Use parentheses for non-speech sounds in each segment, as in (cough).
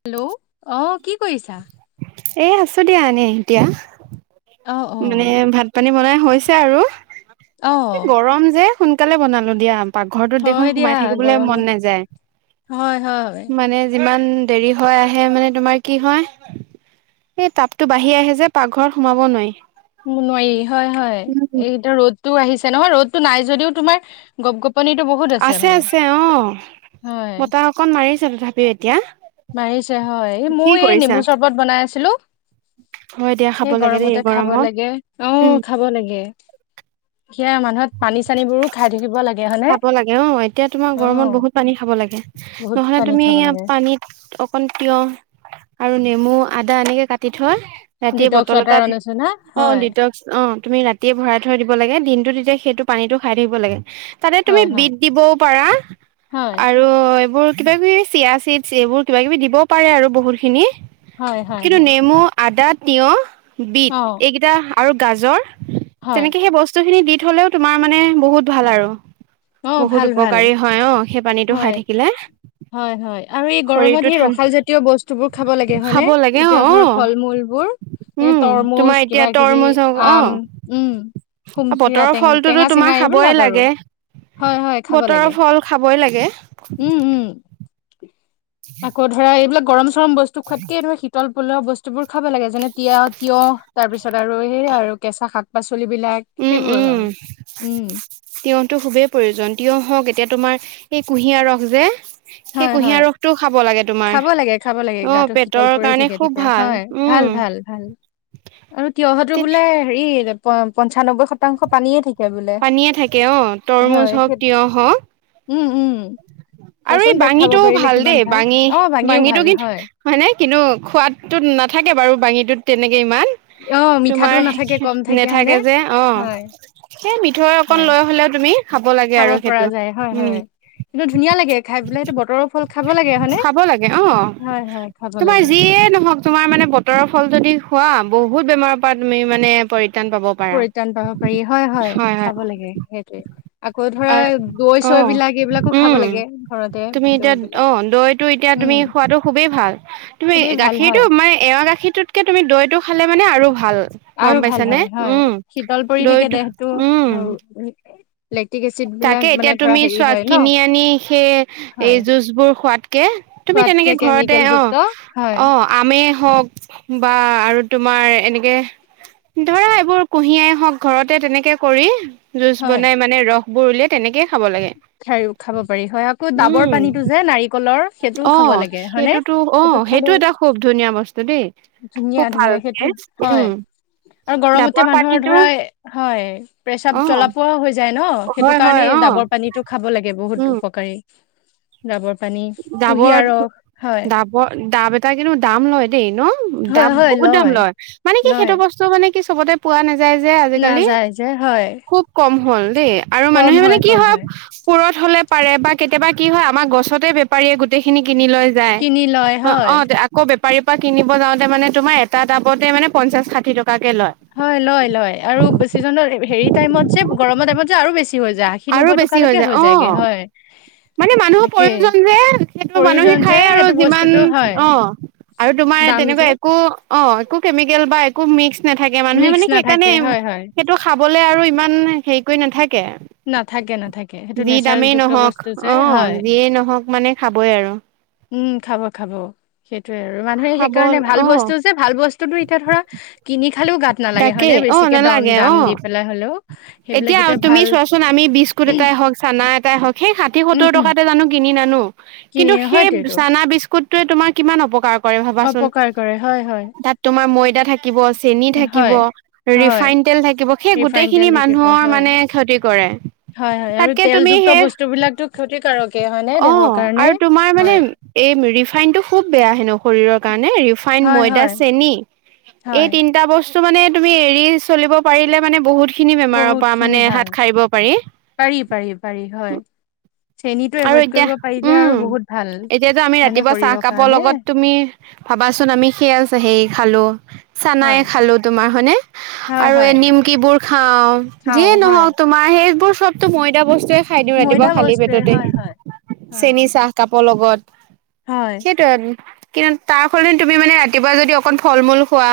Hello অঁ কি কৰিছা? এ' আছো দিয়া এনে এতিয়া। অ অ মানে ভাত পানী বনাই হৈছে আৰু অ গৰম যে সোন সোনকালে বনালো দিয়া। পাকঘৰটোত দেখোন হয় দিয়া সোমাই থাকিবলৈ গৰমত মন নাযায়। হয় হয় মানে যিমান দেৰি হৈ আহে মানে তোমাৰ কি হয়? এই তাপতো বাঢ়ি আহে যে পাকঘৰত সোমাব নোৱাৰি। নোৱাৰি হয় হয়। উম এইতা ৰ'দতটো আহিছে, নহয় ৰ'দতটো নাই যদিও তোমাৰ গপ গপ আছে, আছে। অ' হয় বতাহ অকণ মাৰিছে তথাপিও এতিয়া মাৰিছে হয়, এই কি ময়ো এই কৰিছা নেমু চৰ্বত বনাই আছিলো। হয় দিয়া খাব সেই লাগে দেই গৰমতে খাব গৰমত লাগে। আহ উম খাব লাগে। সেয়া মানুহত পানী-চানীবোৰো খাই থাকিব লাগে। হয়নে খাব লাগে অ এতিয়া তোমাৰ অ গৰমত বহুত পানী খাব লাগে বহুত নহলে পানী তুমি খাব ইয়াত লাগে পানীত অকণ তিয়হ আৰু নেমু, আদা, এনেকে কাটি থোৱা ৰাতিয়ে ডিটক্স বটল ৱাটাৰৰ এটাত, নিচিনা অ হয় দিতক্স অ তুমি ৰাতিয়ে ভৰাই থৈ দিব লাগে দিন টো তেতিয়া সেইটো পানীতটো খাই থাকিব লাগে তাতে তুমি হয় হয় বিট দিবও পাৰা হয় আৰু এইবোৰ কিবা-কিবি চিয়া চিডচ এইবোৰ কিবা-কিবি দিবও পাৰে আৰু বহুত খিনি। হয় হয় কিন্তু হয় নেমু, আদা, তিয়হ, বিট, অ এইকেইটা আৰু গাজৰ হয় তেনেকে সেই বস্তু খিনি দি থলেও তোমাৰ মানে বহুত ভাল আৰু। অ বহুত ভাল ভাল উপকাৰী হয় অ, সেই পানীটো হয় খাই থাকিলে। হয় হয় আৰু এই গৰমত শৰীৰটো সেই ঠান ৰসাল জাতীয় বস্তুবোৰ খাব লাগে হয় খাব নে, লাগে অ এতিয়া অ ধৰা ফল মূলবোৰ। উম তোমাৰ তৰমুজ এতিয়া কিবা কিবি তৰমুজ হওক অ আম উম সুমথিৰা বতৰৰ টে ফলটোতো টেঙা তোমাৰ চেঙা খাবই এইবিলাক আৰু। লাগে হয় হয় খাব বতৰৰ লাগে ফল খাবই লাগে উম উম আকৌ ধৰা এইবিলাক গৰম চৰম বস্তু খোৱাতকে ধৰা শীতল পলোৱা বস্তুবোৰ খাব লাগে। যেনে তিয় তিয়হ তাৰ পিছত আৰু সেই আৰু কেঁচা শাক-পাচলি। উম উম উম তেওঁতো খুবেই প্ৰয়োজন। তিয়হ হওঁক, এতিয়া তোমাৰ এই কুঁহিয়াৰ ৰস যে সেই হয় হয় কুঁহিয়াৰ ৰসটোও খাব লাগে তোমাৰ, খাব লাগে খাব লাগে অ'! গাটো শীতল পেটৰ পৰি কাৰণে থাকে খুব তেতিয়া ভাল। হয় উম! ভাল, ভাল আৰু তিঁয়হতো বোলে, হেৰি প পঞ্চানব্বৈ শতাংশ পানীয়ে থাকে। বোলে। পানীয়ে থাকে অ'! হয় তৰমুজ সেই হওঁক, তিয়হ হওঁক। উম! উম! আৰু এই চোৱাচোন তাক খাব বাঙিটো পাৰিলে ভাল কিমান দেই। বাঙি, অ ভাঙিও বাঙিটো ভাল কিন্তু, হয় নাই? কিন্তু সোৱাদতো নাথাকে বাৰু বাঙীত। ইমান, অ মিঠাটো তোমাৰ নাথাকে কম থাকে হয়নে? নেথাকে যে। অ'! হয়। সেই মিঠৈ অকন সেয়া লৈ হ'লেও তুমি, খাব লাগে আৰু পৰা সেইটো। যায় হয় হয়। উম'! কিন্তু, ধুনীয়া লাগে খায় পেলাই। সেইটো বতৰৰ ফল খাব লাগে হয়নে? খাব লাগে হয়, হয়, খাব লাগে। নহওঁক। তোমাৰ মানে, বতৰৰ ফল যদি খোৱা বহুত বেমাৰৰ পৰা তুমি মানে পাব পাৰা পৰিত্ৰাণ পাব পাৰি। হয়, হয়, খাব লাগে। সেইটোৱে, আকৌ ধৰা আৰু দৈ অ চৈ বিলাক বিলাকো উম খাব লাগে। ঘৰ তুমি এতিয়া অ'! দৈটো এতিয়া উম তুমি খোৱাটো খুবেই ভাল। তুমি, খুবেই ভাল হয়। গাখীৰটো মানে এ এৱা গাখীৰটোতকে তুমি দৈটো খালে মানে আৰু ভাল আৰু গম ভাল হয় পাইছানে? হয় উম'! শীতল পৰি দৈ থাকে টো দেহটো উম! আৰু লেক্টিক এচিড বিলাক তাকে, মানে এতিয়া ধৰা তুমি হেৰি চোৱা হয় ন কিনি আনি সেই, এই, হয় জুচ বোৰ খোৱাতকে। তুমি খোৱাতকে তেনেকে ঘৰতে কেমিকেল যুক্ত অ'! হয় অ'! আমে হওঁক বা আৰু তোমাৰ এনেকে ধৰা এইবোৰ কুঁহিয়াই হওঁক, ঘৰতে তেনেকে কৰি জুচ হয় বনাই মানে, ৰসবোৰ ওলাই তেনেকে। খাইয়ো, খাব পাৰি। হয়, আকৌ ডাবৰ উম পানীতো যে নাৰিকলৰ সেইটোও অ খাব লাগে হয়নে? সেইটোতো অ সেইটো খালেও এটা খুব ধুনীয়া বস্তু দেই। ধুনীয়া খুব ধুনীয়া ভালকে সেইটোটো হয়। উম আৰু গৰমতে ডাবৰ মানুহৰ পানীটো ধৰা, হয়! প্ৰেচাৱ অ জ্বলা পোৰা হৈ যায় ন'। অ'! সেইটো হয় হয় কাৰণে, অ ডাবৰ পানীটো খাব লাগে বহুত উম উপকাৰী। ডাবৰ পানী ডাবৰ, কুঁহিয়াৰ ৰস হয় ডাবৰ, ডাব তাই কিন্তু, দাম লয় দেই ন'? হয় দাম হয় বহুত দাম লয়! মানে কি, লয় সেইটো বস্তু মানে কি চবতে পোৱা নাযায় যে আজিকালি। নাযায় যে হয় খুব কম হ'ল দেই আৰু মানুহে মানে কি হয় পুৰঠ হ'লে পাৰে বা কেতিয়াবা কি হয়, আমাৰ গছতে বেপাৰীয়ে গোটেইখিনি কিনি লৈ যায়। কিনি লয় অ'! হয় অ'! আকৌ বে পাৰি পা কিনিব যাওঁতে মানে, তোমাৰ এটা ডাবতে মানে, পঞ্চাছ, ষাঠি টকা। হয়। লয়, লয় আৰু (unintelligible) হেৰি টাইমত যে, গৰমৰ টাইমত যে আৰু বেছি। হৈ যায়। আশী, আৰু নব্বৈ বেছি টকালৈকে যায় হৈ অ যায়গে হয়। মানে, মানুহৰ তাকে প্ৰয়োজন যে, যিহেতু মানুহে প্ৰয়োজন যে খায় আৰু সেইটো যিমান বস্তুটো হয় অ'! আৰু তোমাৰ দাম যে তেনেকুৱা একো অ'! একো কেমিকেল একো মিক্স নাথাকে। মানুহে মিক্স মানে নাথাকে সেইকাৰণে, হয় হয় সেইটো খাবলে আৰু ইমান হেৰি কৰি নাথাকে। নাথাকে, নাথাকে। সেইটো যি দামেই নেচাৰেলযুক্ত নহওক বস্তু। যে অ'! হয় যিয়েই নহওঁক মানে খাবই আৰু। উম! খাব, খাব। সেইটোৱে আৰু মানুহে খাব সেইকাৰণে ভাল অ বস্তু যে, ভাল বস্তুতটো এতিয়া ধৰা কিনি খালেও গাত নালাগে তাকেই হয়নে? অ বেছিকে দম নালাগে অ দাম দি পেলাই হ'লেও সেইবিলাক এতিয়া তুমি ভাল। চোৱাচোন আমি বিস্কুত এটাই হওঁক, চানা সেই হওঁক হেই ষাঠি, উম সত্তৰ উম টকাতে জানো কিনি নানো। কিনি কিন্তু, সেই হয়তো এইটো চানা বিস্কুট টোৱে তোমাৰ কিমান অপকাৰ কৰে ভাবাচোন, অপকাৰ কৰে হয় হয় তাত তোমাৰ ময়দা থাকিব, চেনি থ থাকিব, হয় হয় ৰিফাইন তেল থাকিব। সেই ৰিফাইন তেল গোটেইখিনি থাকিব মানুহৰ হয় মানে ক্ষতি কৰে। হয়, হয় আৰু তাতকে তুমি তেলযুক্ত সেই বস্তু বিলাকতো ক্ষতিকাৰকে হয় নে অ দেহৰ কাৰণে? আৰু তোমাৰ মানে হয়! এই ৰিফাইনটো খুব বেয়া হেনো। শৰীৰৰ কাৰণে, ৰিফাইন, হয় ময়দা, হয় চেনি এই হয় তিনিটা বস্তু কিন্তু মানে, তুমি এৰি চলিব পাৰিলে মানে বহুত খিনি বেমাৰৰ বহুত পৰা খিনি মানে ভাল হাত সাৰিব পাৰি? পাৰি পাৰি পাৰি হয় চেনীটো আৰু এভইড এতিয়া, কৰিব পাৰিলে আৰু বহুত ভাল উম। এতিয়াতো আমি হয়নে ৰাতিপুৱা চাহ শৰীৰৰ কাপৰ কাৰণে লগত তুমি ভাবাচোন আমি সেই আছ সেই খালো। চানাই হয় খালোঁ তোমাৰ হয়নে হয় আৰু হয় এই নিমকিবোৰ খাওঁ যিয়ে খাওঁ হয় নহক তোমাৰ সেইবোৰ। চবটো ময়দা বস্তুৱে খাই দিওঁ ৰাতিপুৱা ময়দা খালী বস্তুৱে পেটতে। হয় হয় হয় চেনী চাহ কাপৰ লগত হয় সেইটো আৰু। কিন্তু তাৰ সৈতে তুমি মানে ৰাতিপুৱা যদি অকণ ফল মূল খোৱা।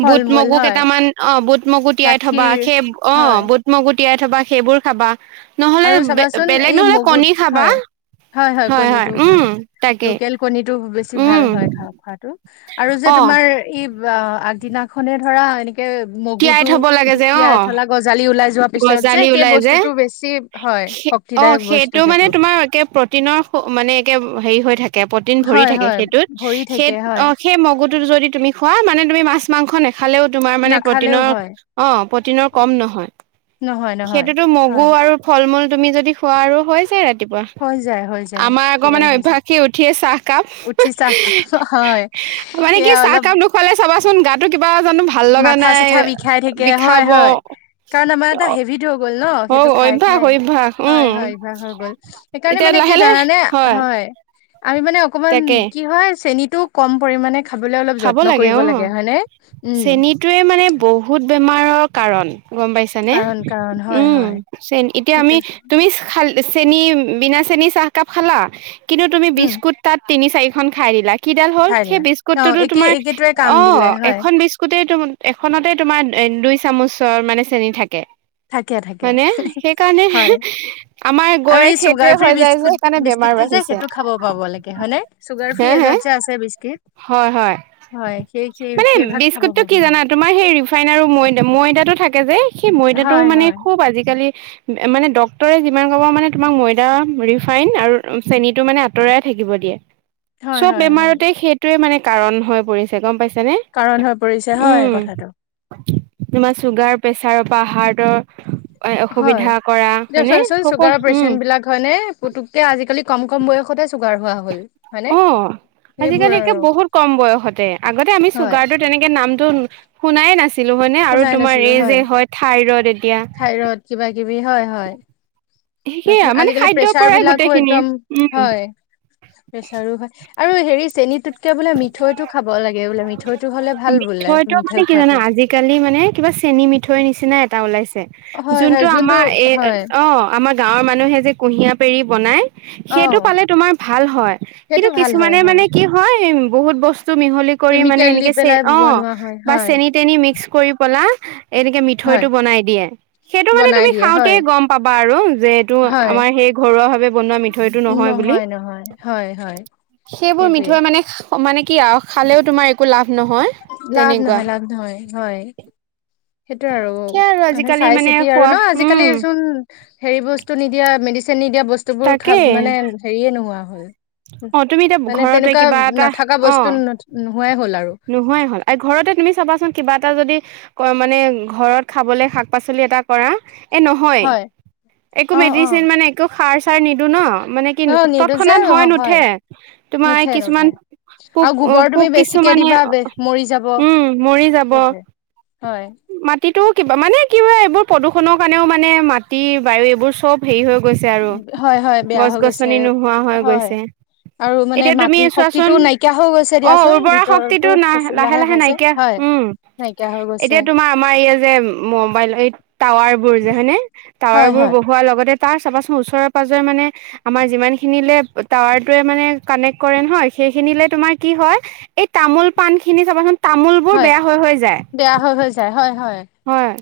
ফল বুট মূল মগু হয় কেইটামান অ বুট, মগু তিয়াই থবা গাখীৰ সেই অ হয় বুট, মগু তিয়াই থবা সেইবোৰ খাবা নহলে আৰু চাবাচোন বেলেগ এই নহলে মগুত কণী খাবা হয় হয় হয় উম। তাকে লোকেল কণীটো বেছি ভাল উম হয় খা খা খোৱাতো, আৰু যে অ তোমাৰ ই বা আগদিনা খনে ধৰা এনেকে মগু তিয়াই টো থব লাগে যে অ বিকিয়াই এ থলা গজালি ওলাই। যোৱাৰ পিছত যে গজালি সেই ওলাই যে। বস্তুটো বেছি হয় অ শক্তিদায়ক বস্তু সেইটো মানে তোমাৰ একে প্ৰটিনৰ মানে একে হেৰি হৈ থাক- কে প্ৰটিন ভৰি হয় থাকে হয় সেইটোত, ভৰি থাকে হেইত হয় অহ হেই মগুটো যদি খোৱা মানে তুমি মাছ মাংস নাখালেও তোমাৰ মানে নাখালেও প্ৰটিনৰ হয় অ প্ৰটিনৰ কম নহয়। নহয় নহয় সেইটোতো মগু হয় আৰু ফল-মূল তুমি যদি খোৱা আৰু হৈ যায় ৰাত- ৰাতিপুৱা হৈ যায় হৈ যায় আমাৰ আকৌ মানে সেয়াই হৈ যায় অভ্যাসে উঠিয়ে চাহকাপ। উঠি চাহ খা হয় মানে কি সেয়া চাহ অলপ কাম নোখুৱালে চাবাচোন গাতটো কিবা জানোঁ ভাল লগা মাথা নাই চাথা বিষাই থাকে হয় বিষাব। হয় কাৰণ আমাৰ এটা হেভিটো হৈ গ'ল ন হ সেইটো খাই অভ্যাস খাই। অভ্যাস হয় উম হয় অভ্যাস হৈ গ'ল, সেইকাৰণে এতিয়া মানে কি লাহে লাহে জানানে, হয়। আমি মানে অকমান তাকে কি হয় চেনী তো কম পৰিমানে খাবলে অলপ খাব যত্ন কৰিব অ লাগে হয় নে। চেনীটোৱে মানে বহুত বেমাৰৰ কাৰণ। গম পাইছানে। কাৰণ কাৰণ হয় উম, হয় চেনি এতিয়া সেইটো আমি তুমি খাল চেনী বিনা চেনী চাহকাপ খালা। কিন্তু তুমি উম বিস্কুট তাত তিনি চাৰিখন খাই দিলা কিডাল হ'ল, ঠাই সেই নাই বিস্কুট অ টুটু একে তোমাৰ একেটোৱে কাম অ দিলে হয় এখন বিস্কুটেটো এখনতে তোমাৰ দুই চামুচৰ মানে চেনি থাকে। থাকে থাকে হয়নে সেইকাৰণে হয় আমাৰ গৈ সেইটোয়ে হৈ যায় যে সেইকাৰণে বে- টো যে সেইটো খাব পাব লাগে। হয় নে চুগাৰ ফ্ৰী হে হে এজাত যে আছে বিস্কিট। হয় হয় হয় সেই সেই মানে সেই ভাগ খাব বিস্কুটটো পাব কি লাগে। জানা তোমাৰ সেই ফাইন আৰু ময়দা ময়দাতটো থাকে যে, সেই ময়দাটো হয় মানে হয় খুব আজিকালি মানে ডক্তৰে যিমান কব মানে তোমাক ময়দা, ৰিফাইন আৰু চেনিটো মানে আঁতৰায় থাকি- কিব দিয়ে। হয় চব হয় হয় বেমাৰতে সেইটোৱে মানে কাৰণ হৈ পৰিছে গম পাইছ- যেনে কাৰণ হৈ পৰিছে হয় কথাটো তোমাৰ চুগাৰ প্ৰেছাৰ পৰা হাৰ্টৰ অসুবিধা কৰা- এ হয়নে চোৱাচোন সকলো চুগাৰৰ উম পেচেণ্ট বিলাক হয়নে পুতুকে আজিকালি কম কম বয়সতে চুগাৰ হোৱা হল। হয়নে অ সেইবোৰ আজিকালি একে আৰু বহুত কম বয়সতে। আগতে আমি হয় চুগাৰটো তেনেকে নাম- শুনাইে নাছিলো মানে আৰু শুনাই তোমাৰ নাছিলো এই যে হয় থাইৰড এতিয়া। থাইৰইড কিবা কিবি হয় হয়। সেয়া তাৰ মানে আজিকালি খাদ্যৰ প্ৰেচাৰ পৰাই বিলাকো গোটেইখিনি একদম হয়, প্ৰেচাৰো হয়। আৰু হেৰি চেনীটোত এতিয়া বোলে মিঠৈটো খাব লাগে বোলে মিঠৈটো হ'লে ভাল বোলে মিঠৈ খোৱাটো। এ কিবা চেনি মিথৈ নিচিনা এটা ওলাইছ- হয় হয় যোনটো আমাৰ এই হয় অ আমাৰ গাঁৱৰ মানুহে যে কুঁহিয়াৰ পেৰি বনাই। অ সেইটো পালে তোমাৰ ভাল হয় সেইটো কিন্তু ভাল হয় কিছুমানে হয় মানে কি হয় বহুত বস্ত- মিহলি কৰি মানে কেমিকেল দি এনেকে চ পেলাই অ' বনোৱা হয়, বা হয়, চেনি তেনি মিক্স কৰি পলা- এনেকে হয়, মিথৈটো বনাই দিয়ে। সেইটো মানে বনাই তুমি দিয়ে খাওঁতে হয়, গম পাবা আৰু যে এইটো হয়। আমাৰ সে- ঘৰুৱা ভাৱে। মিঠৈতটো নহয় বুলি নহয়, হয়, হয়, সেইবোৰ সেইটোৱে মিঠৈ মানে মানে কি আৰু খালেও তোমাৰ একো লাভ নহয় লাভ তেনেকুৱা নহয়, লাভ নহয়, হয়। সেইটো আৰু এতিয়া আৰু মানে আজিকালি চাই চিতি আৰু খোৱা ন উম আজিকালিচোন হেৰি বস্তু নিদিয়া মেডিচিন নিদিয়া বস্তুবোৰ খাব তাকেই মানে হেৰিয়ে নোহোৱা হল। অ তুমি এতিয়া মানে ঘৰতে তেনেকুৱা কিবা এটা নাথকা অ বস্তু নোহোৱাই হ'ল আৰু। নোহোৱাই হল আৰু ঘৰতে তুমি চাবাচোন কিবা এটা যদি ক মানে ঘৰত খাবলৈ শাক পাচলি এটা কৰা এ নহয় হয়, একো অ', মেডিচিন অ'। মানে একো খাৰ চাৰ নিদো ন। মানে কি অ', নিদো যে তৎক্ষণাত হয় নুঠে। তোমাৰ নুঠে, কিছুমান নুঠে। পোক আৰু গোবৰ তুমি পোক কি বেছিকে দিবা মৰি যাব উম' মৰি যাব। সেইটোৱে হয়। মাটিটো কিবা মানে কি হয় এইবোৰ প্ৰদূষণৰ কাৰণেও মানে মাটি বায়ু এইবোৰ চব হেৰি হৈ গৈছে আৰু হয় হয় বেয়া হৈ গৈছে গছ-গছনি নোহোৱা হৈ হয় গৈছে। আৰু মানে এতিয়া তুমি মাটিৰ চোৱাচোন শক্তিটো নাইকিয়া হৈ গৈছে অ দিয়াচোন উৰ্বৰা ভ শক্তিটো নাহ লাহে লাহে নাইকিয়া উম নাইকিয়া হৈ গৈছে এতিয়া তোমাৰ আমাৰ এইয়া যে মোবাইল এই টাৱাৰ বোৰ যে হয়নে, টাৱাৰ হয় বোৰ হয় বহোৱাৰ লগতে তাৰ চাবাচোন ওচৰৰেৰে পাজৰে মানে আমাৰ যিমান খিনিলে টাৱাৰটোৱে মানে কানেক্ট কৰে নহয় সেইখিনিলে তোমাৰ কি হয় এই তামোল পান খিনি চাবাচোন। তামোল বোৰ হয় বেয়া হৈ হৈ যায়। বেয়া হৈ হৈ যায় হয় হয় হয়।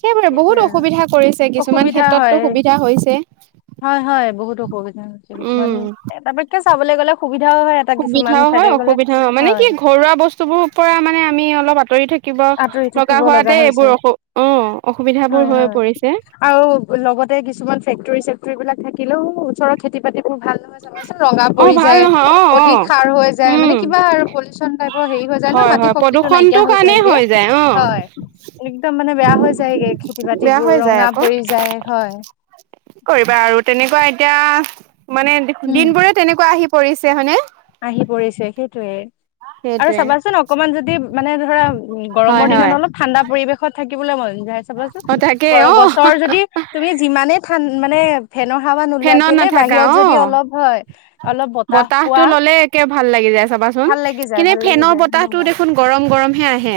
সেইবাবে বহুত সেইটোয়ে আৰু অসুবিধা কৰিছে কিছুমান অসুবিধা হয় ক্ষেত্ৰতো সুবিধা হৈছে হয় হয় বহুত অসুবিধা হৈছে কিছুমান উম। এটা পৈক্ষে চাবলৈ গ'লে সু সুবিধাও হয় অসুবিধাও মানে কি হয় ঘৰুৱা বস্তুবোৰৰ পৰা মানে আমি অলপ আঁতৰি থাক কিবা আঁতৰি লগা থাকিব হোৱাতে হৈছে এইবোৰ অস অ হয় অসুবিধাবোৰ হৈ হয় পৰিছে। আৰু লগতে কিছুমান ফেক্টৰী চেক্টৰী বিলাক থাকিলেও ওচৰত খেতি বাতি বৰ ভাল নহয় চাবাচোন ৰঙা অ পৰি ভাল যায় নহয় অ অ অধিক সাৰ হৈ যায় উম মানে কিবা আৰু পলিউচন টাইপৰ হেৰি হৈ যায় ন হয় মাটি হয় শক্তি টো প্ৰদূষণটো নাইকিয়া হৈ কাৰণেই যায়গে। যায় অ। হয়, একদম মানে বেয়া হৈ যায়গে খেতি বেয়া বাতিবোৰ হৈ যায় ৰঙা আকৌ পৰি যায় হয়। কৰিবা আৰু তেনেকুৱা এতিয়া মানে দিন বোৰে তেনেকুৱা আহি পৰিছে হয়নে। আহি পৰিছে সেইটোয়ে আৰু সেইটোৱে চাবাচোন অকমান যদি মানে ধৰা উ হয় গৰমৰ হয় দিনত অলপ ঠাণ্ডা পৰিবেশত থাকিবলৈ মন চাবাচোন অ তাকে গছ, অ গছৰ যদি তুমি যিমানে ঠান মানে ফেনৰ সাৱা নোলোৱা ফেনত কেলে নাথাকা বাহিৰত যদি অ অলপ হয় অলপ বতাহ বতাহটো পোৱা ল'লে ভাল লাগি যায় চাবাচোন। ভাল লাগি যায় কিনে ভাল লাগি ফেনৰ যায় একদম বতাহটো গাত দেখোন গৰম গৰম হে আহে।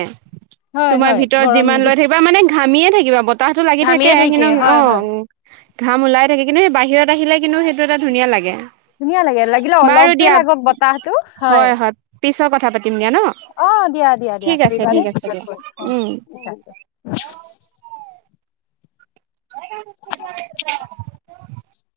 হয় তোমাৰ হয় ভিতৰত গৰম যিমান লৈ গোট থাকিবা মানে ঘাম নিয়ে থাকিবা বতাহটো লাগি ঘামিয়ে থাকে কিন্তু অ হয় হয় ঘাম ওলাই থাকে কিন্তু সেই বা বাহিৰত আহিলে কিন্তু সেইটো এটা ধুনীয়া লাগে। ধুনীয়া লাগে লাগিলে বাৰু অলপে লাগক বতাহটো হয়। পিছৰ কথা পাতি অ' দিয়া, দিয়া, দিয়া ঠিক আছে দিয়া উম (inaudible) (inaudible)